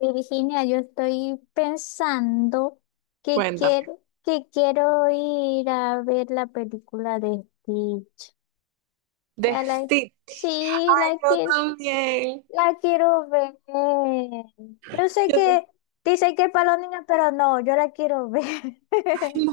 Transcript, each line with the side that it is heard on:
left: Virginia, yo estoy pensando que
right: Cuéntame.
left: quiero, que quiero ir a ver la película de Stitch. O sea,
right: Destino,
left: sí,
right: yo también.
left: la quiero ver. Yo sé
right: Yo,
left: que
right: t-
left: dicen que es para los niños, pero no, yo la quiero ver.
right: no,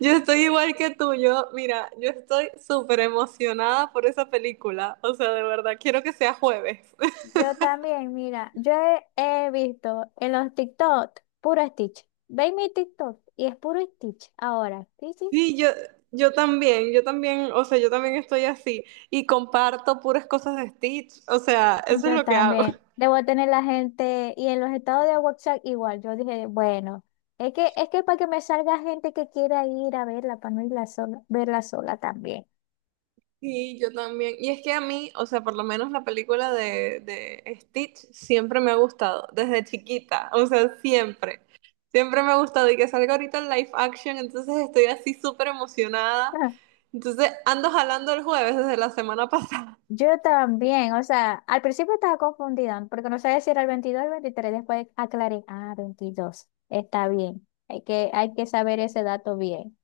right: yo estoy igual que tú. Yo, mira, yo estoy súper emocionada por esa película. O sea, de verdad, quiero que sea jueves.
left: Yo también, mira, he visto en los TikTok puro Stitch. Ve mi TikTok y es puro Stitch ahora. Sí, sí.
right: Sí, yo también, o sea, yo también estoy así y comparto puras cosas de Stitch. O sea, eso es
left: Yo
right: lo que hago.
left: también. Debo tener la gente, y en los estados de WhatsApp igual, yo dije, bueno, es que para que me salga gente que quiera ir a verla, para no irla sola, verla sola también.
right: Sí, yo también. Y es que a mí, o sea, por lo menos la película de Stitch siempre me ha gustado, desde chiquita, o sea, siempre. Siempre me ha gustado y que salga ahorita en live action, entonces estoy así súper emocionada.
left: Ah,
right: Entonces ando jalando el jueves desde la semana pasada.
left: yo también, o sea, al principio estaba confundida, porque no sabía si era el 22 o el veintitrés, después aclaré, ah, 22 está bien, hay que saber ese dato bien.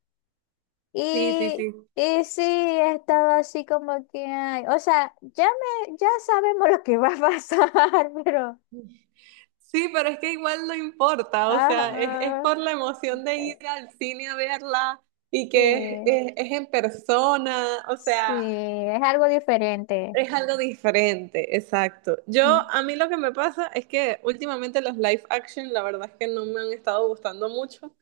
right: Sí, sí,
left: Y,
right: sí.
left: y sí, estaba así como que, ay, o sea, ya sabemos lo que va a pasar, pero...
right: Sí, pero es que igual no importa, o sea, es
left: Ajá.
right: por la emoción de ir
left: eh,
right: al cine a verla y
left: Sí,
right: que es en persona, o
left: sí,
right: sea.
left: es algo diferente.
right: Es algo diferente, exacto. Yo,
left: Mm.
right: a mí lo que me pasa es que últimamente los live action, la verdad es que no me han estado gustando mucho.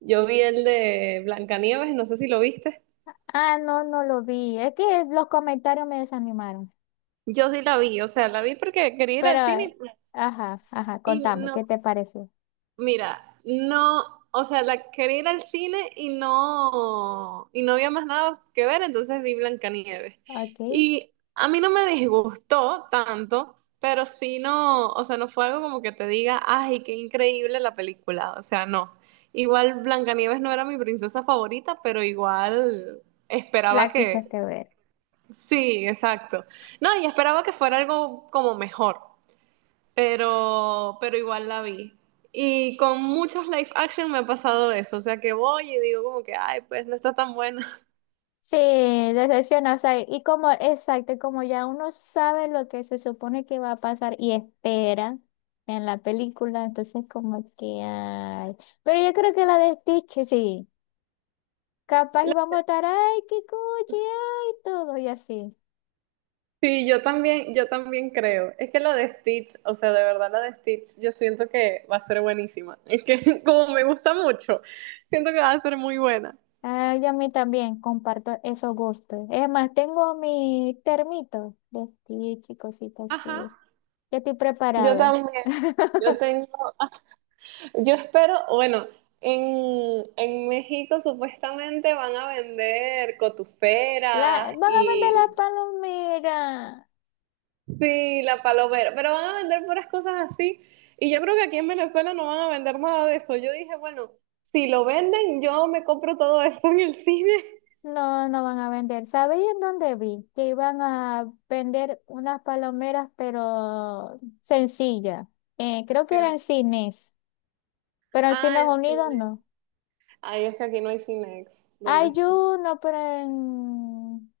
right: Yo vi el de Blancanieves, no sé si lo viste.
left: Ah, no, no lo vi. Es que los comentarios me desanimaron.
right: Yo sí la vi, o sea, la vi porque quería ir al
left: Pero,
right: cine
left: ajá, ajá,
right: y
left: contame, ¿qué
right: no
left: te pareció?
right: Mira, no, o sea, la quería ir al cine y no había más nada que ver, entonces vi Blancanieves.
left: Ok,
right: Y a mí no me disgustó tanto, pero sí no, o sea, no fue algo como que te diga, ay, qué increíble la película, o sea, no. Igual Blancanieves no era mi princesa favorita, pero igual esperaba
left: la
right: que,
left: quisiste ver.
right: sí, exacto. No, y esperaba que fuera algo como mejor, pero igual la vi. Y con muchos live action me ha pasado eso, o sea que voy y digo como que, ay, pues no está tan buena.
left: Sí, decepciona, o sea, y como, exacto, y como ya uno sabe lo que se supone que va a pasar y espera en la película, entonces como que, ay. Pero yo creo que la de Stitch, sí. Capaz y
right: La-
left: vamos a estar, ay, qué cuchi, ay, todo y así.
right: Sí, yo también creo. Es que la de Stitch, o sea, de verdad la de Stitch, yo siento que va a ser buenísima. Es que como me gusta mucho, siento que va a ser muy buena.
left: Ay, a mí también comparto esos gustos. Es más, tengo mi termito de Stitch y cositas
right: Ajá.
left: así. Ya estoy
right: Yo
left: preparada.
right: también. Yo tengo, yo espero, bueno, en México supuestamente van a vender
left: La,
right: cotuferas
left: van a vender las
right: y...
left: palomeras.
right: Sí, la palomera, pero van a vender puras cosas así. Y yo creo que aquí en Venezuela no van a vender nada de eso. Yo dije, bueno, si lo venden, yo me compro todo eso en el cine.
left: No, no van a vender. ¿Sabéis en dónde vi? Que iban a vender unas palomeras, pero sencillas. Creo que eran
right: El-
left: cines, pero en
right: Ah,
left: Cines
right: el
left: Unidos
right: cine.
left: no.
right: Ay, es que aquí no hay Cinex, ¿dónde
left: Hay
right: estoy?
left: uno, pero en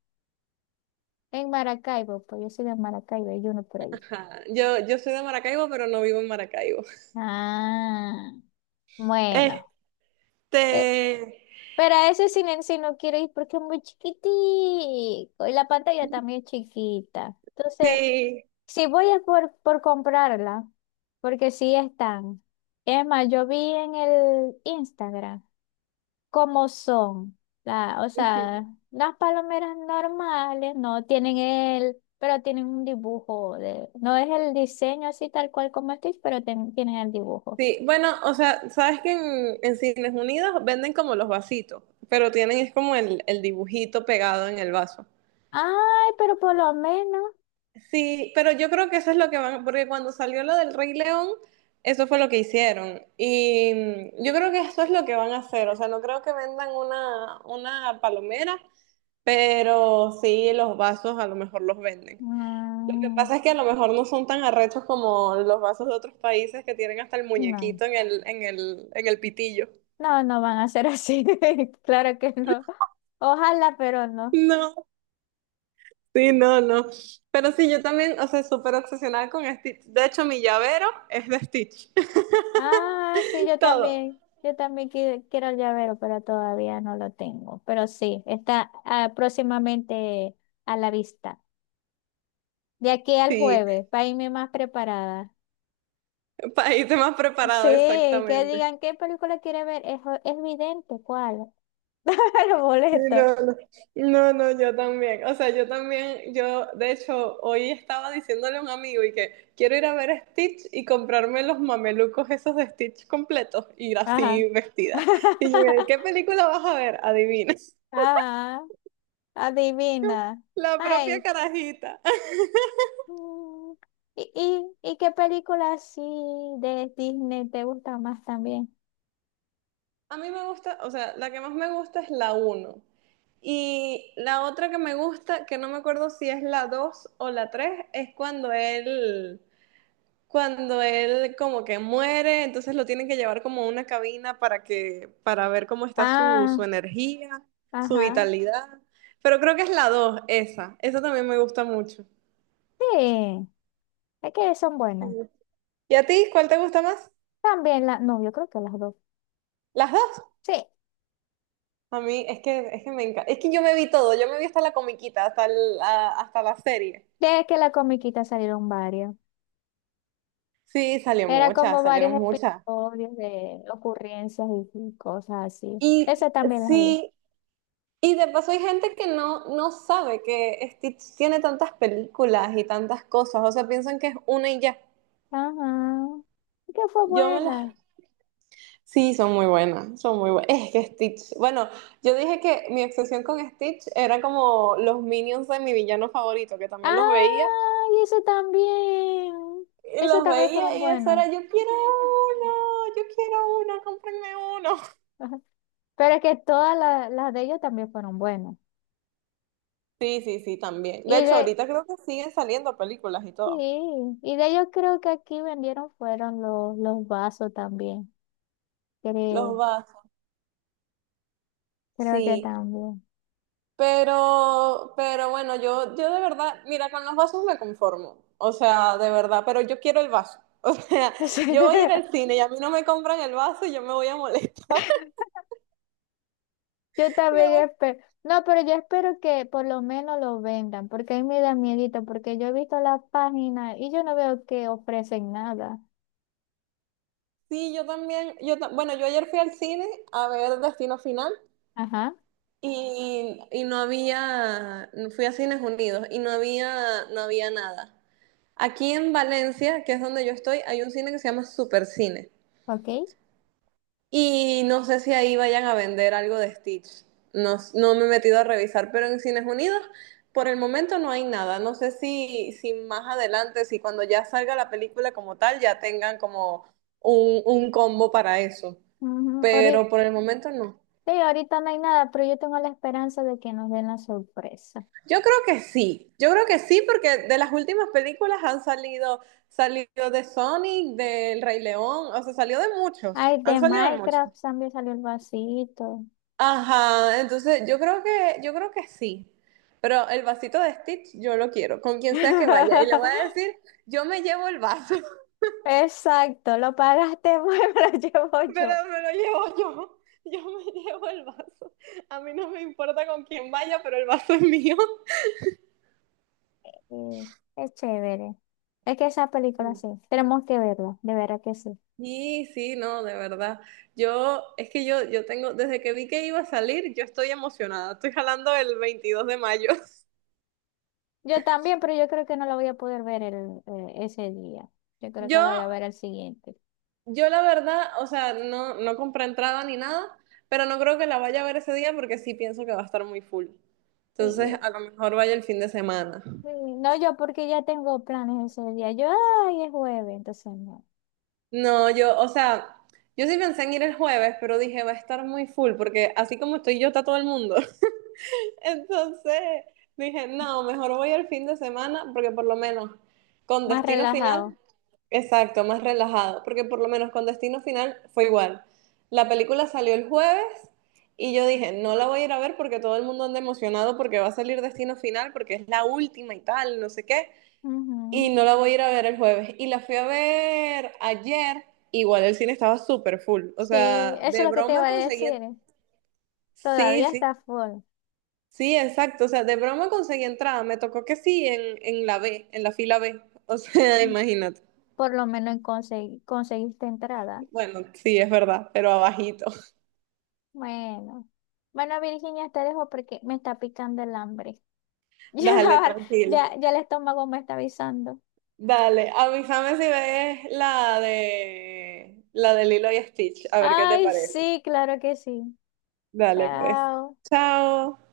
left: Maracaibo, pues yo soy de Maracaibo, hay uno por ahí.
right: Ajá. Yo soy de Maracaibo, pero no vivo en Maracaibo.
left: Ah,
right: Este,
left: bueno. Eh, pero a ese silencio no quiero ir porque es muy chiquitico y la pantalla también es chiquita. Entonces,
right: sí.
left: si voy es por, comprarla, porque sí están. Es más, yo vi en el Instagram, como son. O sea,
right: Ujú.
left: las palomeras normales no tienen el, pero tienen un dibujo de, no es el diseño así tal cual como Stitch, pero tienen el dibujo.
right: Sí, bueno, o sea, sabes que en Cines Unidos venden como los vasitos, pero tienen es como el dibujito pegado en el vaso.
left: Ay, pero por lo menos,
right: Sí, pero yo creo que eso es lo que van, porque cuando salió lo del Rey León, eso fue lo que hicieron. Y mm, yo creo que eso es lo que van a hacer. O sea, no creo que vendan una palomera, pero sí los vasos a lo mejor los venden. Lo que
left: mm,
right: pasa es que a lo mejor no son tan arrechos como los vasos de otros países que tienen hasta el
left: no,
right: muñequito en el pitillo.
left: no, no van a ser así. Claro que no. Ojalá, pero no.
right: No, sí, no, no. Pero sí, yo también, o sea, súper obsesionada con Stitch. De hecho, mi llavero es de Stitch.
left: Ah, sí, yo
right: Todo.
left: también. Yo también quiero el llavero, pero todavía no lo tengo. Pero sí, está próximamente a la vista. De aquí al
right: Sí.
left: jueves, para irme más preparada.
right: País más
left: Sí,
right: preparado,
left: que
right: exactamente.
left: digan qué película quiere ver. Es vidente, ¿cuál? Los
right: Sí.
left: boletos.
right: No, no, yo también. O sea, yo también, yo de hecho hoy estaba diciéndole a un amigo y que quiero ir a ver a Stitch y comprarme los mamelucos esos de Stitch completos, ir
left: Ajá.
right: así vestida. Y yo, ¿qué película vas a ver? Adivina.
left: Ajá. Adivina.
right: La propia
left: Ay.
right: carajita.
left: mm, ¿y qué película así de Disney te gusta más también?
right: A mí me gusta, o sea, la que más me gusta es la uno. Y la otra que me gusta, que no me acuerdo si es la 2 o la 3, es cuando él como que muere, entonces lo tienen que llevar como a una cabina para que, para ver cómo está su,
left: Ah,
right: su energía, su
left: ajá.
right: vitalidad. Pero creo que es la 2 esa. Esa también me gusta mucho.
left: Sí, es que son buenas.
right: Ujú. ¿Y a ti cuál te gusta más?
left: También no, yo creo que las dos.
right: Las dos.
left: Sí,
right: A mí es que me encanta. Es que yo me vi todo, yo me vi hasta la comiquita, hasta la serie.
left: de que la comiquita salieron varias.
right: Sí, salió
left: Era como
right: muchas,
left: varios
right: salieron muchas.
left: episodios de ocurrencias y cosas así. Esa
right: Y
left: también la vi.
right: sí, y de paso hay gente que no, no sabe que Stitch tiene tantas películas y tantas cosas, o sea, piensan que es una y ya.
left: Ajá. Que fue
right: Yo me las...
left: buena.
right: Sí, son muy buenas, son muy buenas. Es que Stitch, bueno, yo dije que mi obsesión con Stitch era como los minions de mi villano favorito, que también
left: Ah, y eso también. Eso
right: los
left: también fueron
right: veía y eso
left: buenos.
right: era, uno, yo quiero uno, cómprenme uno.
left: Ajá. Pero es que todas las de ellos también fueron buenas.
right: Sí, sí, sí, también. De
left: Y
right: hecho,
left: de,
right: ahorita creo que siguen saliendo películas y todo.
left: sí, y de ellos creo que aquí vendieron fueron los vasos también.
right: Los
left: Creo,
right: vasos,
left: creo que
right: sí.
left: también.
right: Pero bueno, yo de verdad, mira, con los vasos me conformo. O sea, de verdad, pero yo quiero el vaso. O sea, yo voy a ir al cine y a mí no me compran el vaso y yo me voy a molestar.
left: Yo
right: Me
left: también
right: voy-
left: espero. No, pero yo espero que por lo menos lo vendan, porque a mí me da miedito, porque yo he visto la página y yo no veo que ofrecen nada.
right: Sí, yo también, bueno, yo ayer fui al cine a ver Destino Final
left: Ajá,
right: y no había, fui a Cines Unidos y no había, no había nada. Aquí en Valencia, que es donde yo estoy, hay un cine que se llama Supercine.
left: ok.
right: Y no sé si ahí vayan a vender algo de Stitch. No, no me he metido a revisar, pero en Cines Unidos por el momento no hay nada. No sé si, si más adelante, si cuando ya salga la película como tal, ya tengan como un combo para eso.
left: Ujú. Ahorita,
right: Pero por el momento no.
left: sí, ahorita no hay nada, pero yo tengo la esperanza de que nos den la sorpresa.
right: Yo creo que sí. Yo creo que sí, porque de las últimas películas han salido, salido de Sonic, del Rey León, o sea, salió de muchos.
left: Ay,
right: Han
left: de
right: salido de muchos.
left: Minecraft también salió el vasito.
right: Ajá, entonces yo creo que sí. Pero el vasito de Stitch yo lo quiero, con quien sea que vaya. Y le voy a decir, yo me llevo el vaso,
left: Exacto, lo pagaste, bueno, lo llevo
right: pero
left: yo.
right: me lo llevo yo. Yo me llevo el vaso. A mí no me importa con quién vaya, pero el vaso es mío.
left: Sí, es chévere. Es que esa película
right: Sí,
left: sí, tenemos que verla, de verdad que sí.
right: sí, sí, no, de verdad. Yo, es que yo tengo, desde que vi que iba a salir, yo estoy emocionada. Estoy jalando el 22 de mayo.
left: Yo también, pero yo creo que no lo voy a poder ver ese día. Yo creo que
right: Yo
left: lo voy a ver el siguiente.
right: Yo la verdad, o sea, no, no compré entrada ni nada, pero no creo que la vaya a ver ese día porque sí pienso que va a estar muy full.
left: Y-
right: Entonces,
left: y-
right: a lo mejor vaya el fin de semana.
left: y no yo, porque ya tengo planes ese día. Ay, es jueves, entonces no.
right: No, yo, o sea, yo sí pensé en ir el jueves, pero dije, va a estar muy full porque así como estoy yo, está todo el mundo. Entonces, dije, no, mejor voy el fin de semana porque por lo menos con
left: Más
right: Destino Final...
left: relajado.
right: Exacto, más relajado, porque por lo menos con Destino Final fue igual. La película salió el jueves y yo dije, no la voy a ir a ver porque todo el mundo anda emocionado porque va a salir Destino Final, porque es la última y tal, no sé qué,
left: Ujú.
right: y no la voy a ir a ver el jueves. Y la fui a ver ayer, igual el cine estaba súper full, o
left: Sí,
right: sea,
left: eso es
right: de
left: lo que te iba
right: broma
left: a
right: conseguí,
left: decir.
right: sí,
left: Todavía
right: sí,
left: está full.
right: sí, exacto, o sea, de broma conseguí entrada, me tocó que sí en la B, en la fila B, o sea,
left: Mm.
right: imagínate.
left: Por lo menos conseguiste entrada.
right: Bueno, sí, es verdad, pero abajito.
left: Bueno. Bueno, Virginia, te dejo porque me está picando el hambre. Ya,
right: Dale,
left: la
right: tranquila.
left: ya, ya el estómago me está avisando.
right: Dale, avísame si ves la de Lilo y Stitch, a ver qué te
left: Ay,
right: parece.
left: sí, claro que sí.
right: Dale, pues.
left: Chao.
right: Chao.